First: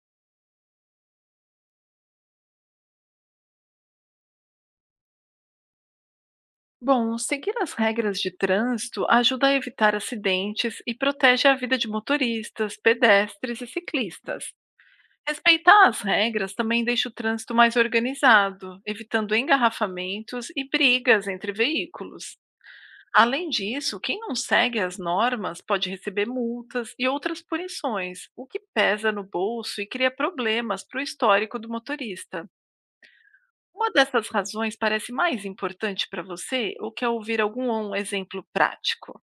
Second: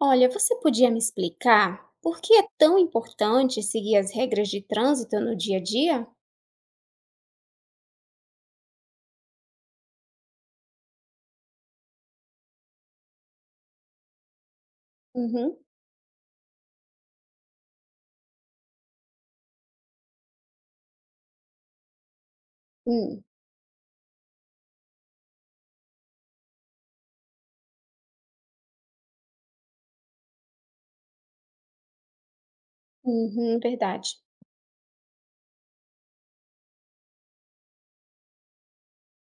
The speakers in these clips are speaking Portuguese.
Olha, você podia me explicar por que é tão importante seguir as regras de trânsito no dia a dia? Bom, seguir as regras de trânsito ajuda a evitar acidentes e protege a vida de motoristas, pedestres e ciclistas. Uhum. Respeitar as regras também deixa o trânsito mais organizado, evitando engarrafamentos e brigas entre veículos. hum, Além disso, quem não segue as normas pode receber multas e outras punições, o que pesa no bolso e cria problemas para o histórico do motorista. uhum, Uma verdade. dessas razões parece mais importante para você ou quer ouvir algum um exemplo prático?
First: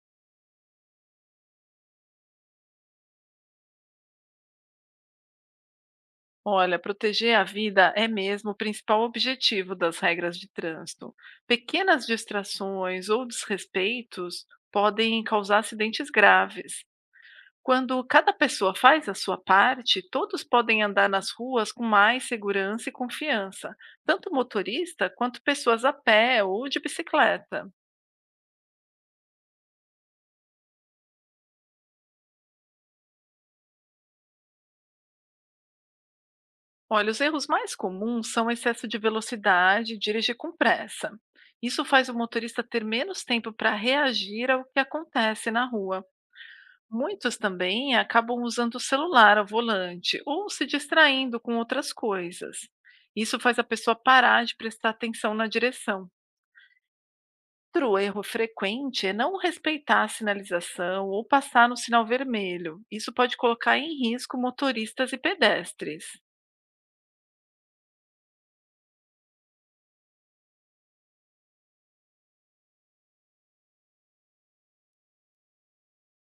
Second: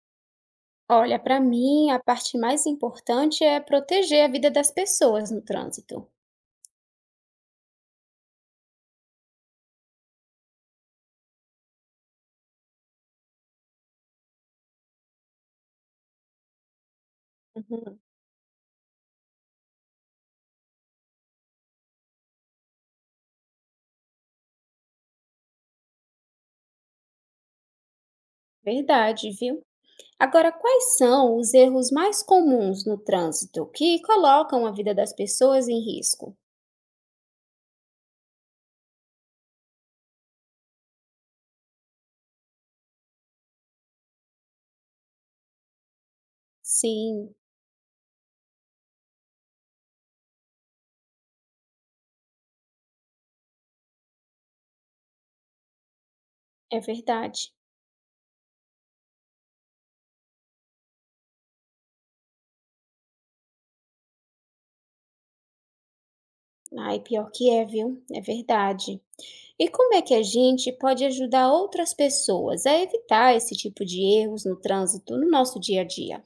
Olha, para mim, a parte mais importante é proteger a vida das pessoas no trânsito. Olha, proteger a vida é mesmo o principal objetivo das regras de trânsito. Pequenas distrações ou desrespeitos podem causar acidentes graves. Uhum, Quando cada pessoa faz a sua parte, todos podem andar nas ruas com mais segurança e confiança, tanto motorista quanto pessoas a pé ou de bicicleta. verdade, viu? Agora, quais são os erros mais comuns no trânsito que colocam a vida das pessoas em risco? Olha, os erros mais comuns são excesso de velocidade e dirigir com pressa. Isso faz o motorista ter menos tempo para reagir ao que acontece na rua. Sim, Muitos também acabam usando o celular ao volante ou se distraindo com outras coisas. Isso faz a pessoa parar de prestar atenção na direção. é verdade. Outro erro frequente é não respeitar a sinalização ou passar no sinal vermelho. Isso pode colocar em risco motoristas e pedestres. Ai, pior que é, viu? É verdade. E como é que a gente pode ajudar outras pessoas a evitar esse tipo de erros no trânsito no nosso dia a dia?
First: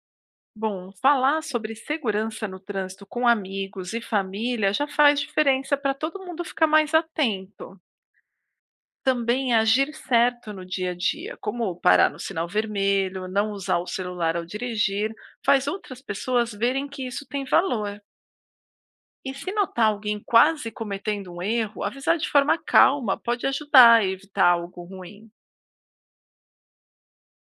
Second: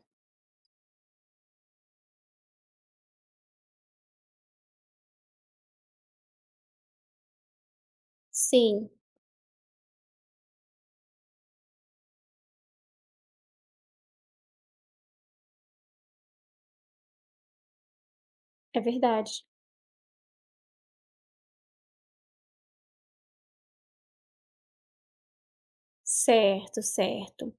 Bom, falar sobre segurança no trânsito com amigos e família já faz diferença para todo mundo ficar mais atento. Sim, Também agir certo no dia a dia, como parar no sinal vermelho, não usar o celular ao dirigir, faz outras pessoas verem que isso tem valor. é E verdade. se notar alguém quase cometendo um erro, avisar de forma calma pode ajudar a evitar algo ruim. Certo, certo.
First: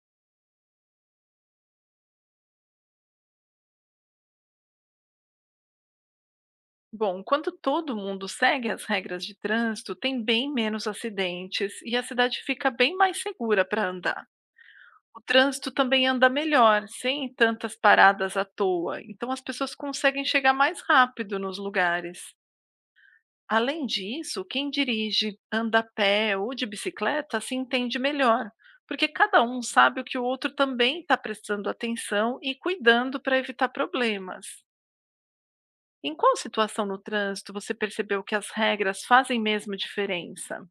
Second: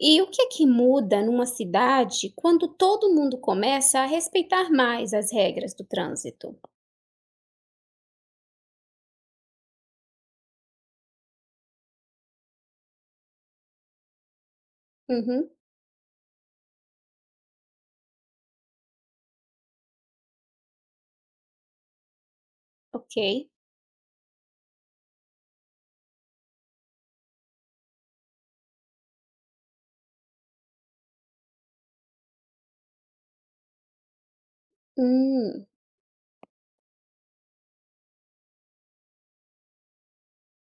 E o que é que muda numa cidade quando todo mundo começa a respeitar mais as regras do trânsito? Bom, quando todo mundo segue as regras de trânsito, tem bem menos acidentes e a cidade fica bem mais segura para andar. O Uhum. trânsito também anda melhor, sem tantas paradas à toa, então as pessoas conseguem chegar mais rápido nos lugares. Ok. Além disso, quem dirige, anda a pé ou de bicicleta se entende melhor, porque cada um sabe o que o outro também está prestando atenção e cuidando para evitar problemas. Hum. Em qual situação no trânsito você percebeu que as regras fazem mesmo diferença?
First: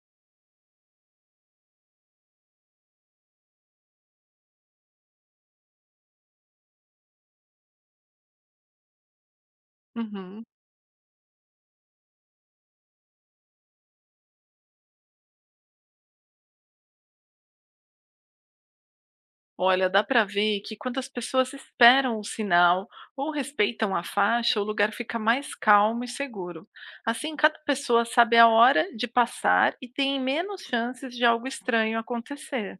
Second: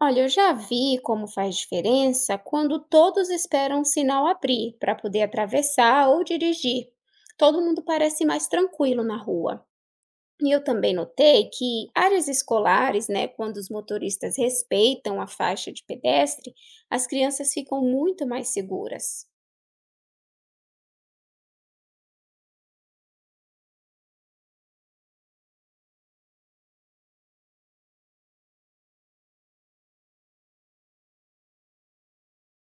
Olha, eu já vi como faz diferença quando todos esperam o sinal abrir para poder atravessar ou dirigir. Todo mundo parece mais tranquilo na rua. Uhum. E eu também notei que áreas escolares, né, quando os motoristas respeitam a faixa de pedestre, as crianças ficam muito mais seguras. Olha, dá para ver que quando as pessoas esperam o sinal ou respeitam a faixa, o lugar fica mais calmo e seguro. Assim, cada pessoa sabe a hora de passar e tem menos chances de algo estranho acontecer.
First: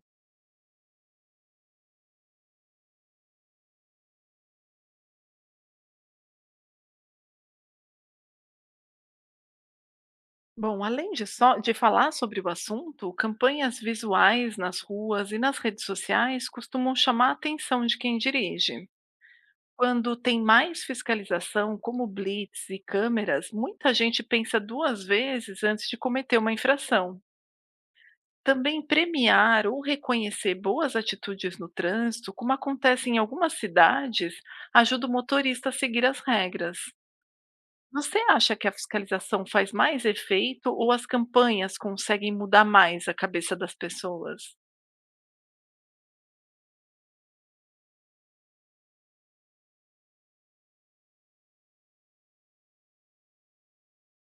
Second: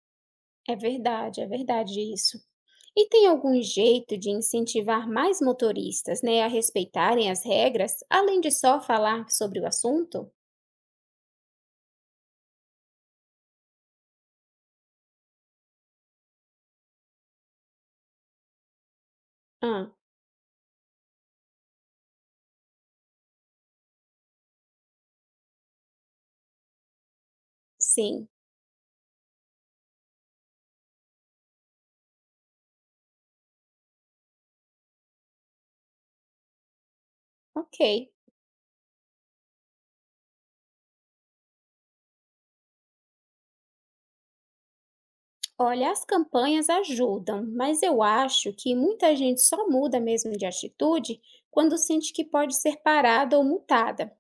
É verdade isso. E tem algum jeito de incentivar mais motoristas, né, a respeitarem as regras, além de só falar sobre o assunto? Bom, além de só de falar sobre o assunto, campanhas visuais nas ruas e nas redes sociais costumam chamar a atenção de quem dirige. Ah, Quando tem mais fiscalização, como blitz e câmeras, muita gente pensa duas vezes antes de cometer uma infração. sim, Também premiar ou reconhecer boas atitudes no trânsito, como acontece em algumas cidades, ajuda o motorista a seguir as regras. ok. Você acha que a fiscalização faz mais efeito ou as campanhas conseguem mudar mais a cabeça das pessoas? Olha, as campanhas ajudam, mas eu acho que muita gente só muda mesmo de atitude quando sente que pode ser parada ou multada.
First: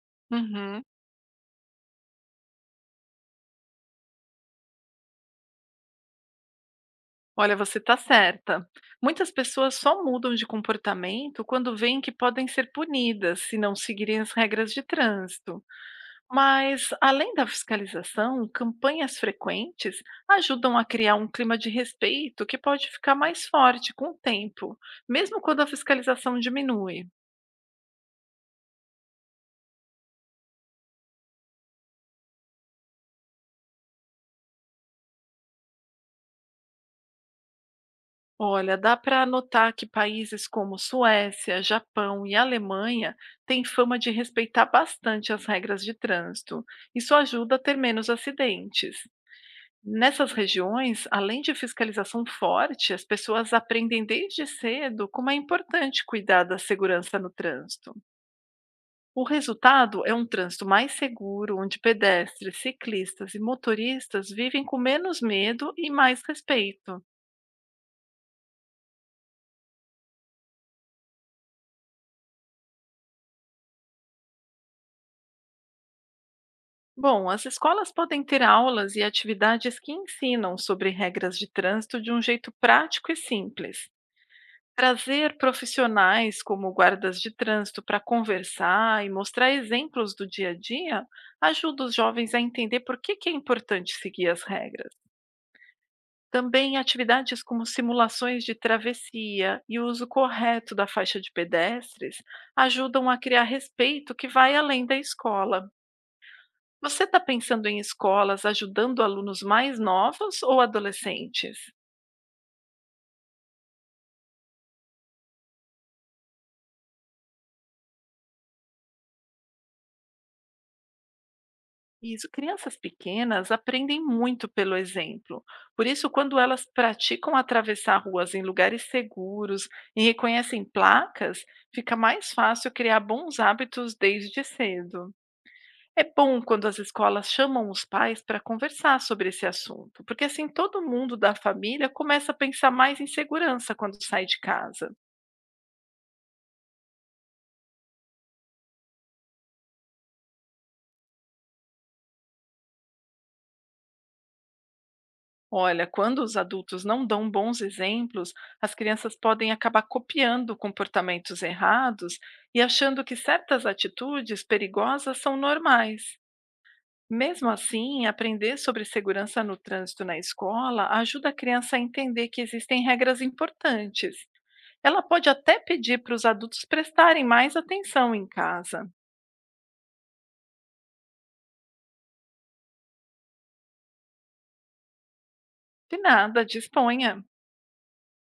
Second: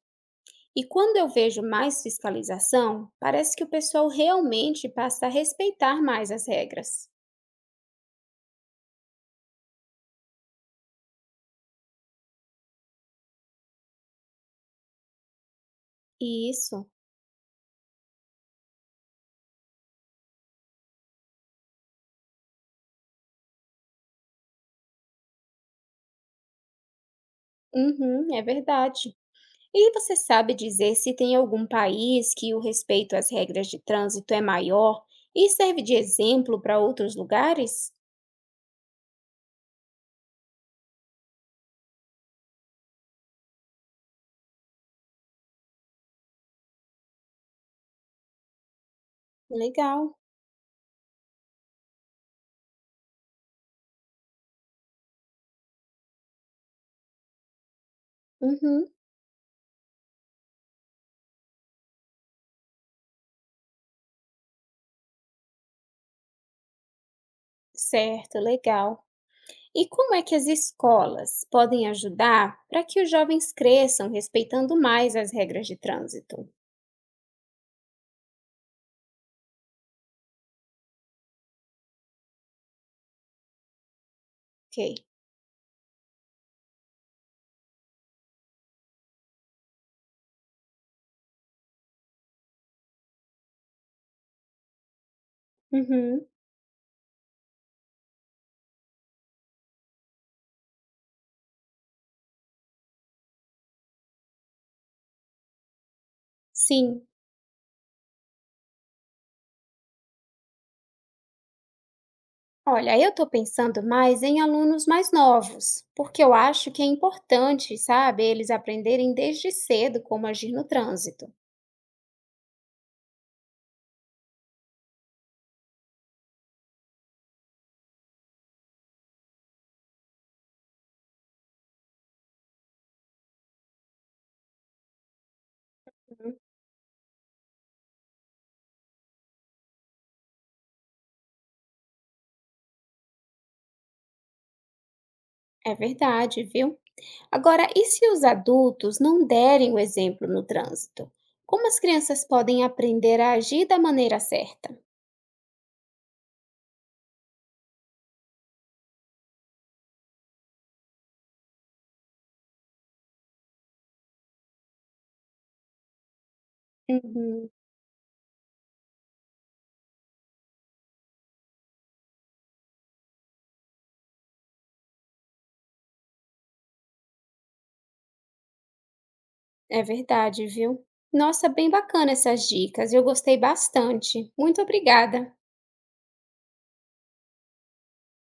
E Uhum. quando eu vejo mais fiscalização, parece que o pessoal realmente passa a respeitar mais as regras. Olha, você está certa. Muitas pessoas só mudam de comportamento quando veem que podem ser punidas se não seguirem as regras de trânsito. Isso. Mas, além da fiscalização, campanhas frequentes ajudam a criar um clima de respeito que pode ficar mais forte com o tempo, mesmo quando a fiscalização diminui. Uhum, é verdade. E você sabe dizer se tem algum país que o respeito às regras de trânsito é maior e serve de exemplo para outros lugares? Olha, dá para notar que países como Suécia, Japão e Alemanha têm fama de respeitar bastante as regras de trânsito. Isso ajuda a ter menos acidentes. Legal. Nessas regiões, além de fiscalização forte, as pessoas aprendem desde cedo como é importante cuidar da segurança no trânsito. Uhum, O resultado é um trânsito mais seguro, onde pedestres, ciclistas e motoristas vivem com menos medo e mais respeito. certo, legal. E como é que as escolas podem ajudar para que os jovens cresçam respeitando mais as regras de trânsito? Bom, as escolas podem ter aulas e atividades que ensinam sobre regras de trânsito de um jeito prático e simples. Ok. Trazer profissionais como guardas de trânsito para conversar e mostrar exemplos do dia a dia ajuda os jovens a entender por que é importante seguir as regras. Uhum, Também atividades como simulações de travessia e o uso correto da faixa de pedestres ajudam a criar respeito que vai além da escola. Você sim. está pensando em escolas ajudando alunos mais novos ou adolescentes? Olha, eu estou pensando mais em alunos mais novos, porque eu acho que é importante, sabe, eles aprenderem desde cedo como agir no trânsito. Isso, crianças pequenas aprendem muito pelo exemplo. Por isso, quando elas praticam atravessar ruas em lugares seguros e reconhecem placas, fica mais fácil criar bons hábitos desde cedo. É Uhum. bom quando as escolas chamam os pais para conversar sobre esse assunto, porque assim todo mundo da família começa a pensar mais em segurança quando sai de casa. É verdade, viu? Agora, e se os adultos não derem o exemplo no trânsito? Como as crianças podem aprender a agir da maneira certa? Olha, quando os adultos não dão bons exemplos, as crianças podem acabar copiando comportamentos errados e achando que certas atitudes perigosas são normais. Mesmo Uhum, assim, aprender sobre segurança no trânsito na escola ajuda a criança a entender que existem regras importantes. Ela pode até pedir para os adultos prestarem mais atenção em casa. é verdade, viu? Nossa, bem bacana essas dicas, eu gostei bastante. Muito obrigada. De nada, disponha.